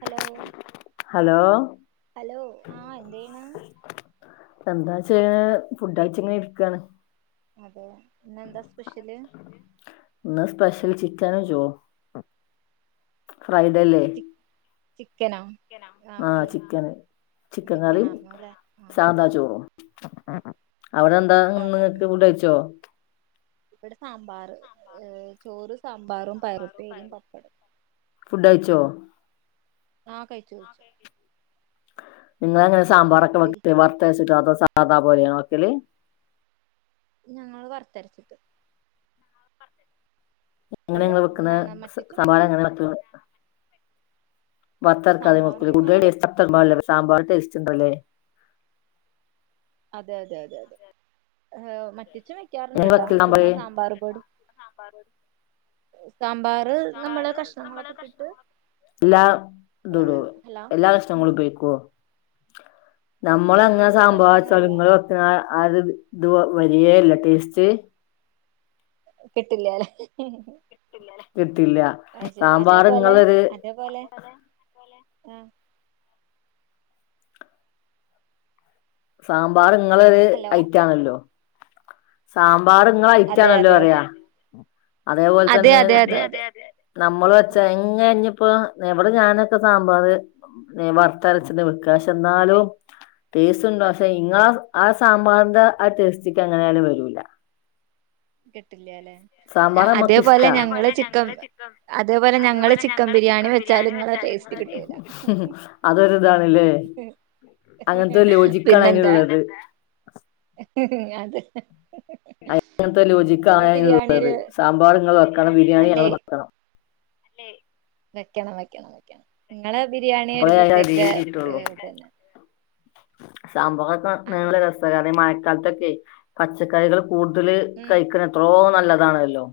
Hello hello hello ആഹ് എന്തെയ്യ്ണ് സംസാരിച് [unintelligible] ഫുഡ്ഴിച് ഇങ്ങനെ ഇരിക്കാണ് അതെ ന്ന എന്താ സ്പെഷ്യല് ഇന്ന് സ്പെഷ്യൽ ചിക്കനും ചോറും ഫ്രൈഡല്ലേ ചി ചിക്കനോ ആ ആഹ് ഫ്രൈ ചിക്കന് ചിക്കൻ കറി ചിക്കനാർന്നു അല്ലെ ആ സാദാ ചോറും അവ്ടെ എന്താന്ന് സാധാ ങ്ങക്ക് ചോറ് ഫുഡഴിച്ചോ ഇവിടെ സാമ്പാറ് ഏ ചോറ് സാമ്പാറും പയറുപ്പേരിയും പപ്പടും ഫുഡ് അയിച്ചോ ആ കഴിച്ചു കഴിച്ചു നിങ്ങളെങ്ങനെ സാമ്പാറൊക്കെ വെക്ക കഴിച്ചിട്ടിരിക്ക വർതര്ച്ചിട്ടോ അതോ സാ അതാ പോലെയാണൊ വെക്കല് ഞങ്ങളൾ വർത്തരച്ചിട്ട് എങ്ങനെങ്ങള് വെക്ണെ എന്താണ് സ് മറ്റിച്ചും സവാള വെക്കും എങ്ങനെ [unintelligible] ബർത്തരക്കാതെ സാമ്പാർ വെക്കുൽ ഞങ്ങള് [unintelligible] സാബർ ടെസ് ചിന്ത്രല്ലേ അതെ അതെ അതെ അതെ ഏ മറ്റ് വെക്കാറുണ്ട് എങ്ങനെ വെക്കല് കേട്ടോചുമ്മാ സാമ്പാറ് സാമ്പാർ പൊടി [inaudible] നമ്മള് കഷ്ണങ്ങളൊക്കെ ഇട്ടിട്ട് എല്ലാം ഇതു ഏഹ് ഇടുവോ? ഹലോ എല്ലാ ഉം കഷ്ണങ്ങളും ഉപയോഗിക്കുവോ? നമ്മള്അങ്ങനെ എല്ലാ സാമ്പാറ് വെച്ച കഷ്ണങ്ങളല്ല നിങ്ങള വെക്കണ അത് ഇത് വരികേയില്ല ടേസ്റ്റ്? കിട്ടില്ലല്ലേ? ഹ ഹ [inaudible] കിട്ടില്ല. സാമ്പാർ അതേപോലെ ഇങ്ങളൊരു ഉം സാമ്പാർ നിങ്ങളരു ഹലോ ഐറ്റം, ആണല്ലോ? സാമ്പാർ സാമ്പാർ നിങ്ങളുടെ ഐറ്റം അതെ അന്ന്എന്നല്ല അതെ അതെ പറയുവാ അതേപോലെ അതെ തന്നെ അതെ അതെ അതെ നമ്മള് വെച്ച എങ്ങനെ - ഇപ്പൊ ഇവിടെ ഞാനൊക്കെ സാമ്പറ് വർഷം അതരച്ചെന്ന് വെയ്ക്കാം എന്നാലും ടേസ്റ്റ് ഉണ്ടോ. പക്ഷെ ഇങ്ങ ആ സാമ്പാറിന്റെ ആ ടേസ്റ്റക്ക് അങ്ങനൊലും വരൂല. കിട്ടി. സാമ്പാർ നമ്മുക്ക് ഇഷ്ടാ. ചിക്കൻ അതേപോലെ ഞങ്ങള് ചിക്കൻ ബിരിയാണി വെച്ചാല് ഇങ്ങളെ ടേസ്റ്റ് കിട്ടൂല അത് ഒരു ഇതാണല്ലേ? അങ്ങനത്തെ ഒരു ലോജിക്കാണ് അതിന്നുള്ളത്. ഉം ഹു, അതെ. [unintelligible] ബിരിയാണി ലോചിക്കാള്ളത്. ഒരു സാമ്പാർ നിങ്ങൾ വെക്കണം ബിരിയാണി അല്ലേ ഞങ്ങള് വെക്കണം. വെക്കണം, വെക്കണം, വെക്കണം, ഉം. നിങ്ങളുടെ ബിരിയാണി ഒരു അപ്പോഴേ അതിന് പ്രത്യേക രീതി കിട്ടുള്ളൂ ഇതന്നെ. സംഭവമൊക്ക അതെ നല്ല രസ. കാരണം ഈ മഴ കാലത്തൊക്കെ പച്ചക്കറികള് കൂടുതൽ ഉം കഴിക്കണം. എത്രോ നല്ലതാണല്ലോ.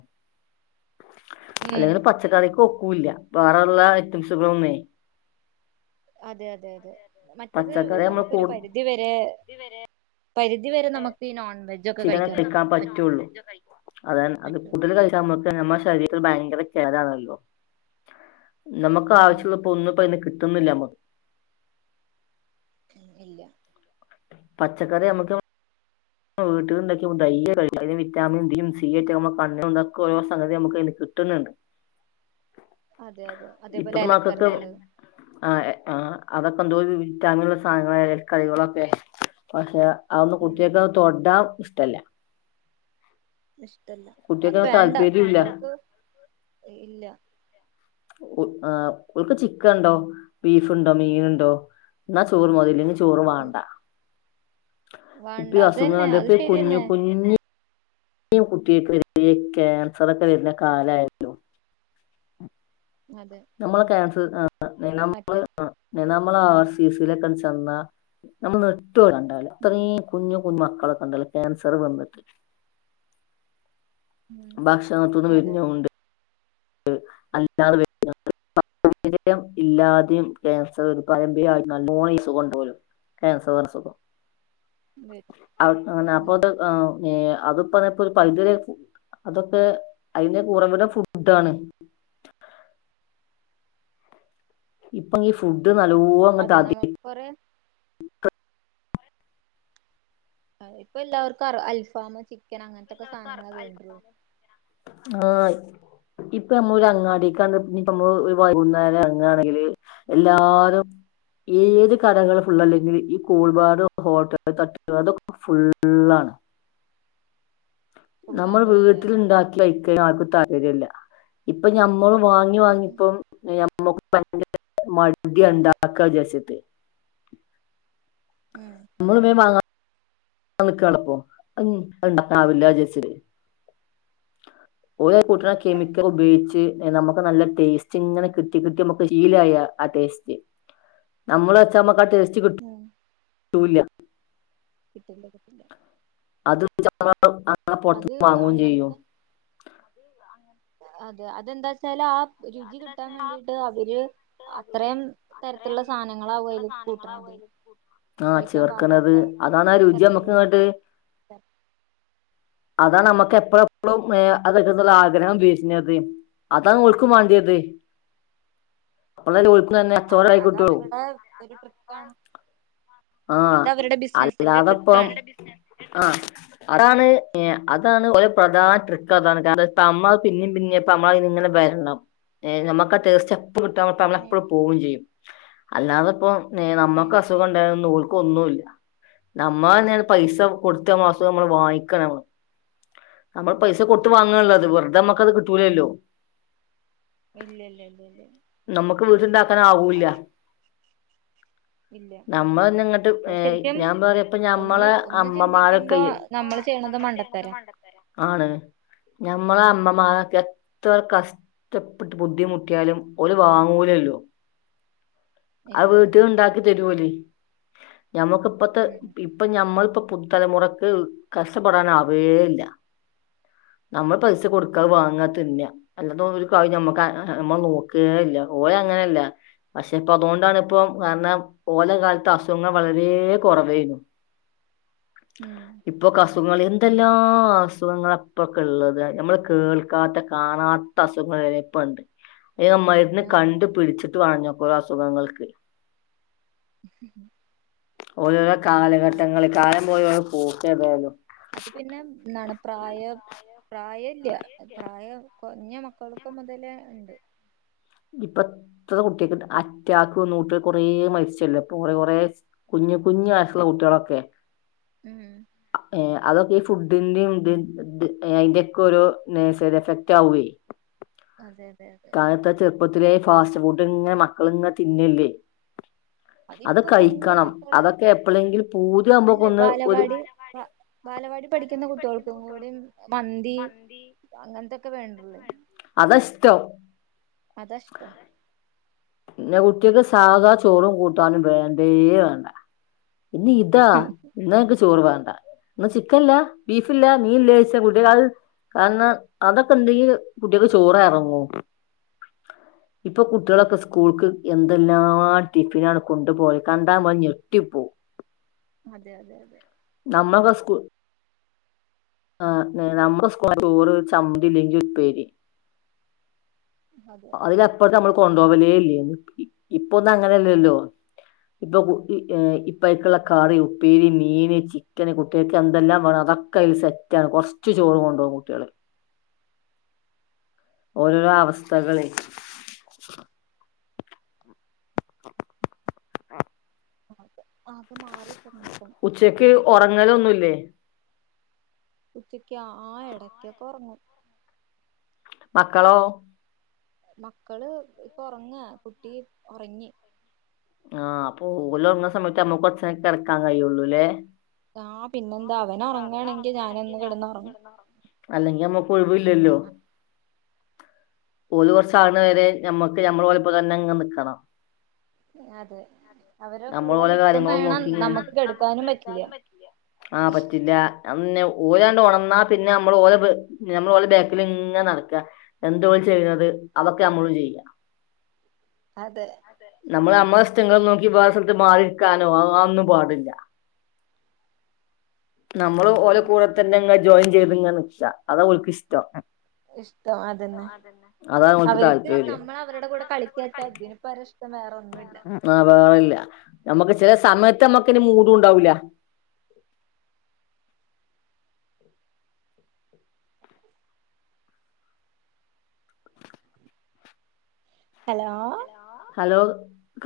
ഉം അല്ലെങ്കിൽ പച്ചക്കറിക്ക് ഒ ക്കൂല്ല വേറെള്ള ഐറ്റംസുകളൊന്നേ അതെ അതെ അതെ മറ്റത് പച്ചക്കറി നമ്മൾ കൂ നമുക്കൊരു പരിധി വരെ പരിധി വരെ നമുക്ക് ഈ നോൺ വെജ് ഒക്കെ കഴിക്കാൻ ചിലതൊക്കെ പറ്റൂ [unintelligible] അതാണ് അതി പറ്റുള്ളൂ കൂടുതൽ കഴിക്കാൻ നമുക്ക് തന്നെ നമ്മുടെ ശരീ ത്തിൽ ഭയങ്കര കേടാണല്ലോ നമുക്ക് ഉം ആവശ്യള്ളപ്പൊന്നും പ്പയിന്ന് കിട്ട് ട്ടുന്നില്ല നമുക്ക് ഉം ഇല്ല പച്ചക്കറി നമുക്ക് വീട്ടില്ണ്ടാക്കിയ ധൈര്യായി കഴിക്ക ഇതിന് വിറ്റാമിൻ ഡി യും സി യും ക്കെ ആവുമ്പോ കണ്ണിന് തൊക്കൊരോ സംഗതി നമുക്ക് അയിന്ന് കിട്ടുന്നുണ്ട് അതെ അതെ അതേപോലെ ഇപ്പത്തെ മക്കക്ക് ഇലക്കറികള് ആ എ ആ അതൊക്കെ എന്തൊരു വിറ്റാമിനുള്ള സാധനങ്ങളാ എലക്കറികളൊക്കെ പക്ഷെ അതൊന്ന് ഉം കുട്ടികൾക്കത് തൊടാ ഇഷ്ടല്ല ഇഷ്ടല്ല അത് കുട്ടികൾക്ക് വേണ്ട താല്പര്യൂല്ല മക്കൾക്ക് ഇല്ല ഓ ആ ഓൽക്ക് ചിക്കണ്ടോ ബീഫുണ്ടോ മീനുണ്ടോ ന്നാ ചോറ് മതി ഇല്ലെങ്കി ച് തോറ് ഉം മാണ്ട ഇപ്പ വേണ്ട ഈ അത് തന്നെ അസുഖാണ്ട് അത് പ്പയി കുഞ്ഞ് ശരിയന്നെ കുഞ്ഞി ഇനിയും കുട്ടികക്ക് ഈ കാൻസറൊക്കെ വരുന്ന കാലായല്ലോ അതെ [inaudible] നമ്മള് ക്യാൻസ് ത് ആ മറ്റേ [unintelligible] നമ്മള് ആർ സീ സി യിലൊക്കെ ചെന്നാ നമ്മള് നെട് ട്ടും കണ്ടാല് ഉം അത്രയും കുഞ്ഞു ഞ്ഞ് മക്കളൊക്കെ ഉണ്ടല്ലോ ക്യാൻസർ വന്നിട്ട് ഉം ഭക്ഷണത്തുന്ന് അതെ വെര്നോണ്ട് ഇത് അല്ലാതെ വരുന്നുണ്ട് പാരമ്പര്യം ഇല്ലാതെയും ക്യാൻസർ വരും പാരമ്പര്യായിട്ട് നല്ലോണം ഈ സുഖണ്ടോല് ക്യാൻസർ എന്നസുഖം വരും [unintelligible] അപ്പൊ ഉം ത് ആ നേ അതും പ്പറയപ്പൊരു പൈതല് ഫു അതൊക്കെ അയിന്റൊക്കെ ഉറവിടം ഫുട് ഡാണ് ഇപ്പൊ ഈ ഫുഡ് ഇത് നല്ലോണം ങ്ങ്ട്ട് അതെ നമുക്ക് അധികരിച്ചിട്ട് കൊറെ അതെ ഇപ്പൊ എല്ലാവർക്കും അൽഫാമും ചിക് ആ ഇപ്പൊ നമ്മള് ഒരു അങ്ങാടിക്കണ്ട്ഇനി പ്പമ്മള് വൈകുന്നേരം എറങ്ങാണെങ്കില് എല്ലാരും ഏത് കടകള് ഫുള്ളല്ലെങ്കില് ഈ കൂൾ ബാറ് ഹോട്ടല് തട്ടതൊക്കെ ഫുള്ളാണ് ഫുൾ നമ്മൾ അതെ അതെ വീട്ടില് അതെ അതെ ണ്ടാക്കി കഴിക്കല് ആർക്കും താല്പര്യല്ല. ഇപ്പ ഞാ നമ്മള് വാങ്ങി ഉം ഉം വാങ്ങിപ്പോ [unintelligible] മടിയ ണ്ടാക്ക വിചാരിച്ചിട്ട് ഉം നമ്മള് വേ വാങ്ങ [unintelligible] ണ്ടാക്കാൻ ആവില്ല വിചാരിച്ചിട്ട് ഓരാ കൂട്ടണ കെമിക്കൽ ഉപയോഗിച്ച് നമുക്ക് നല്ല ടേസ്റ്റ് ഇങ്ങനെ കിട്ടി കിട്ടി നമക്ക് ശീലായ ആ ടേസ്റ്റ്. നമ്മൾ വെച്ചാ നമക്ക് ആ ടെസ്റ്റ്. ഉം തൂല കിട്ടേന്റെ കിട്ടില്ല അത് അ അത് പൊറത്തൂന്ന് വാങ്ങും അങ്ങനത്തെ ചെയ്യും അതെ അതെന്താ വച്ചാല് ആ രുചി കിട്ടാൻ വേണ്ടിട്ട് അവര് അത്രയും തരത്തിലുള്ള സാധനങ്ങളാവും അതില് കൂട്ടണത് ആ കഴിക്കാൻ പാടാത്ത ചേർക്കുന്നത് അതാണ് ആ രുചിയ നമ്മുക്ക് തരത്തിലുള്ള അങ്ങോട്ട് അതാന്നമ്മക്ക് എപ്പോള്പ്പോളും അത് [unintelligible] ന്നുള്ള ആഗ്രഹം വേര്ന്നത് അതാണ് ഓൽക്കും വാണ്ടിയത് [unintelligible] അതെ കച്ചോടായി കിട്ടുള്ളൂ അതവരുടെ ഒരു ട്രിക്കാണ് ആഹ് അത് അവരുടെ ബിസിനസിന്റെ അല്ലാതെ ഇപ്പം ട്രിക്കാണ് ആഹ് അതാണ് ക്ക് അതാണ് ഒര് പ്രധാന ട്രിക്ക് അതാണ് കാരണം [unintelligible] പിന്നെയും പിന്നെയും ഇപ്പ [unintelligible] ഇങ്ങനെ വരണം നമുക്കാ ടേസ്റ്റ് കിട്ടാ നമ്മളെപ്പോഴും പോവേം ചെയ്യും അല്ലാതപ്പോം നമുക്ക് ഉം അസുഖം ഒണ്ട ക്കൊന്നൂല്ല നമ്മ തന്നെയാണ് പൈസ കൊടുത്തമാസം നമ്മള് വാങ്ങിക്കണ് നമ്മള് പൈസ കൊട്ത്ത് ഉം സത്യം വാങ്ങാള്ള്ത് വെറ്തെ നമ്മക്ക് അത് കിട്ടൂലല്ലോ ഇല്ല ഇല്ല ഇല്ല ഇല്ല നമുക്ക് വീട്ടുണ്ടാക്കാൻ ആവൂല്ല അതെ ഇല്ല ഞാനങ്ങട്ട് അത് ഏഹ് ശരിക്കും ഞാൻ പറയാ ഇപ്പ ഒന്ന് ഞമ്മളെ ഒന്ന് ചിന്തിക്കുമ്പോ അമ്മമാരേക്കെയി നമ്മൾ നമ്മള് ചെയ്യണത് മണ്ടത്തരാ ആണ് നമ്മളെ അമ്മമാരക്കെ എത്ര കഷ്ടപ്പെട്ട് ബുദ്ധിമുട്ടിയാലും ഓര് വാങ്ങൂലല്ലോ അത് ഇല്ല ഇല്ല വീട്ടി ഇല്ല ഇണ്ടാക്കി തരുലെ ഞമ്മക്കിപ്പത്തെ ഉം ഇപ്പൊ ഞമ്മളിപ്പ പു തലമുറക്ക് കഷ്ടപ്പെടാനാവേല്ല നമ്മൾ പൈസ കൊട്ക്കാ അത് വാങ്ങാ തിന്ന അല്ലാതെ ഒര് കാര്യം ഞമ്മക്ക് മ്മളെ നോക്കേല്ല ഓല് അങ്ങനെല്ല പക്ഷെ ഇപ്പ അതോണ്ടാണ് ഇപ്പം കാരണം ഓലെ കാലത്ത് അസ് ഖങ്ങൾ വളരേ കൊറവേനി ഉം ഇപ്പൊ ക അസുഖങ്ങള് എന്തെല്ലാ അസുഖങ്ങളാ പ്പൊക്കെള്ളത് ഞമ്മള് കേൾക്കാത്ത കാണാത്ത അസുഖം വരെ പ്പണ്ട് [unintelligible] മര്ന്ന് അതെ കണ്ട് പിട്ച്ച്ട്ട് വാണഞ്ഞാെ കുറേ അസുഖങ്ങൾക്ക് [inaudible] ഓരോരോ കാലഘട്ടങ്ങളൾ കാലം പോയൊ നോക്ക് ഏതായാലും അത് പിന്നെ നട പ്രായം പ്രായല്ല പ്രായം കൊറഞ്ഞ മക്കൾക്ക് മുതലേ ണ്ട് ഇപ്പ എത്ര കുട്ട്യാക്ക്ണ്ട് അറ്റാക്ക് വന്ന് കുട്ടികൾ കൊറെ മരിച്ചല്ലോ ഇപ്പ കൊറ കൊറെ കുഞ്ഞ് കുഞ്ഞ് വയസുള്ള കുട്ട്യാളൊക്കെ ഉം ഏ അതൊക്കെ ഈ ഫുഡിന്റിംഅയ്ന്റെക്കെ ഓരോ സൈഡ് എഫക്റ്റ് ആവേ അതെ അതെ അതെ ത്ങ്ങനെ മക്കളിങ്ങ തിന്നല്ലേ അത് അതിപ്പോ കുഞ്ഞ് കഴിക്കണം മക്കള് അതൊക്കെ എപ്പളെങ്കിലും അല്ലെ പൂതിയാവുമ്പോക്കൊന്ന് ഒരു ബാലവാടി ബ- ബാലവാടി പഠിക്കുന്ന കുട്ടികൾക്കും കൂടി കുട്ട്യോൾക്കും മന്തി അങ്ങനത്തൊക്കെ വേണം അതാഷ്ടം അതാ ഇഷ്ടം പിന്നെ കുട്ട്യാക്ക് സാധാ ചോറും കൂട്ടാനും വേണ്ടേ വേണ്ട ഇനി ഇതാ ന്നാ ചോറ് വേണ്ട ചിക്കൻല്ല ബീഫില്ല മീൻല്ലേയ്ച്ച് കുട്ട്യാള് കാരണം അതൊക്കെണ്ടെങ്കി കുട്ട്യാക്ക് ചോറെർങ്ങൂ ഇപ്പൊ കുട്ട്യാളൊക്കെ സ് സ്കൂൾക്ക് എന്തെല്ലാം ടിഫിനാണ് കൊണ്ടു പോയ കണ്ടാ മ്മൾ ഞെട്ടിപ്പോ അതെ അതെ അതെ ആ നമ്മൾ സ്കൂൾക് ചോറ് ചമ്മന്തില്ലെങ്കി ഉപ്പേരി അതെ അതില [unintelligible] കൊണ്ടോവലേല്ലയ്നി ഇപ്പൊന്നും അങ്ങനെല്ലല്ലോ ഇപ്പൊ ഇപ്പക്കുള്ള കറി ഉപ്പേരി മീന് ചിക്കന് കുട്ട്യൾക്കെന്തെല്ലാം വേണം അതൊക്കെ കൊറച്ച് ചോറ് കൊണ്ടോവും കുട്ട്യാള് ഓരോരോ അവസ്ഥകളെ [unintelligible] ആ അത് മാറി ന്നിപ്പം ഉച്ചക്ക് ജീവിതം ഉറങ്ങലൊന്നുമില്ലേ ഉച്ചക്കോ ആ എടക്കൊക്കെ ഒറങ്ങും മക്കളോ മക്കള് ഇപ്പൊ ഒറങ്ങാ കുട്ടി ഒറങ്ങി ആ അപ്പൊ ഓലൊർങ്ങ്ണ സമയത്ത് നമ്മക്ക് കൊറച്ചേരം കെടക്കാൻ കയ്യൊള്ളൂലേ ആ ആ പിന്നെന്താ പിന്നെ അവൻ എന്താ ഉറങ്ങാണെങ്കിൽ അവനൊറങ്ങാണെങ്കിൽ കിടന്ന് ഞാനൊന്ന് ഉറങ്ങും കെടന്നൊറങ്ങും അല്ലെങ്കിൽ ഞമ്മക്ക് ഒഴിവില്ലല്ലോ ഓല് കൊറച്ച് ആവുന്ന വെരെ ഞമ്മക്ക് ഞമ്മള് ഓലെ കൂടെത്തന്നെ ങ്ങനെ നിക്കണം അതെ അവരെ നമ്മൾ കൂടെ ഓല നിക്കും കാര്യങ്ങളും വേണം നോക്കി നമുക്ക് കെടുക്കാനും പറ്റില്ല ആ പറ്റില്ല അ ഓലങ്ങട്ട് ഒണ ന്ന പിന്നെ നമ്മള് ഓല നമ്മള് ഓലെ ബേക്കിൽ ഇങ്ങനെ നടക്ക എന്ത ഓല് ചെയ്തത് അതൊക്കെ നമ്മളും ചെയ്യാ അതെ നമ്മൾ നമ്മ ഇഷ്ടങ്ങൾ നോക്കി വേറെ സ്ഥലത്ത് മാറിക്കാനോ അഒന്നും പാടില്ല നമ്മള് ഓലെ കൂടെ തന്നെ ജോയിൻ ചൈത്ങ്ങനെ നിക്കാ അതാ ഓൽക്കിഷ്ട്ടം ഇഷ്ടം അതന്നെ അതാണ് ഓൽക്ക് അവർക്ക് താല്പര്യം നമ്മള് അവരുടെ കൂടെ കളിക്കട്ട അതിനിപ്പരെ ഇഷ്ടം വേറെ ഒന്നുമില്ല ആഹ് വേറില്ല നമ്മുക്ക് ചില സമയത്ത് നമ്മക്ക് ഇനി മൂട് ഉണ്ടാവൂല്ല ഹലോ ഹലോ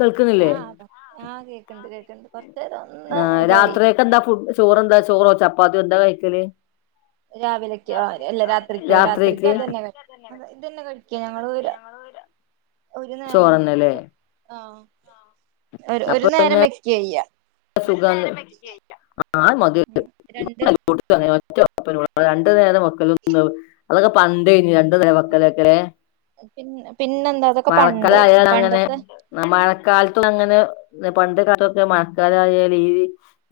കേൾക്കുന്നില്ലേ ആഹ് അതാ ആഹ് കേൾക്കണ്ട് [unintelligible] ആ രാത്രിയൊക്കെ എന്താ ഫു ചോറെന്താ ചോറോ ചപ്പ അപ്പ അത് എന്താ കഴിക്കെല് രാവിലക്കോ അല്ല രാത്രിക്കോ രാത്രിക്ക് അതെന്നെ കഴിക്ക വെക്ക. ഇതന്നെ കഴിക്ക ഞങ്ങങ്ങള് ഒരു ഒരു നേരം ചോറന്നല്ലേ ഫു ആഹ് ഒരു ഒരു നേരം വെക്കയ്യ സുഖ ആഹ് മതി രണ്ട് [unintelligible] രണ്ടു നേരം വെക്കല് ഒന്ന് അതൊക്കെ പണ്ടെയ്നി രണ്ട് നേരം വാക്കാലൊക്കെ ലേ പിന്നെ പിന്നെന്താ അതൊക്കെ പണ്ട് മഴക്കാലയാ അങ്ങനെ പണ്ടത്തെ മഴക്കാലത്ത് അങ്ങനെ പണ്ട് കാലൊക്കെ മ കാലത്ത് ഈ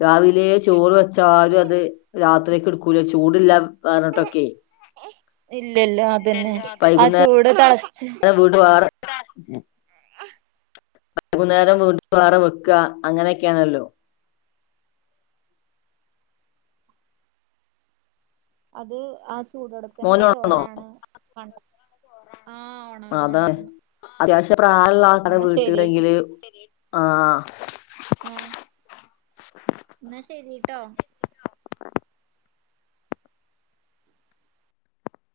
രാവിലെ ചോറ് വെച്ചാലും അത് രാത്രിക്ക് എടുക്കൂല ചൂട്ട്ല്ല പറഞ്ഞിട്ടൊക്കെ ഇല്ല ഇല്ല അതന്നെ ആ ചൂട് തണി വീട് വാറ [unintelligible] [unintelligible] വൈകുന്നേരം വീണ്ടും വാറ വെക്ക അങ്ങനെക്കാണല്ലോ അത് ആഹ് മോന് ഒണർന്നോ ആഹ് അതാണ് അത്യാവശ്യം പ്രായള്ള ആൾക്കാര് ന്നാ ശരി വീട്ടില്നെങ്കില് ആഹ് ആഹ് എന്നാ ശരി ട്ടോ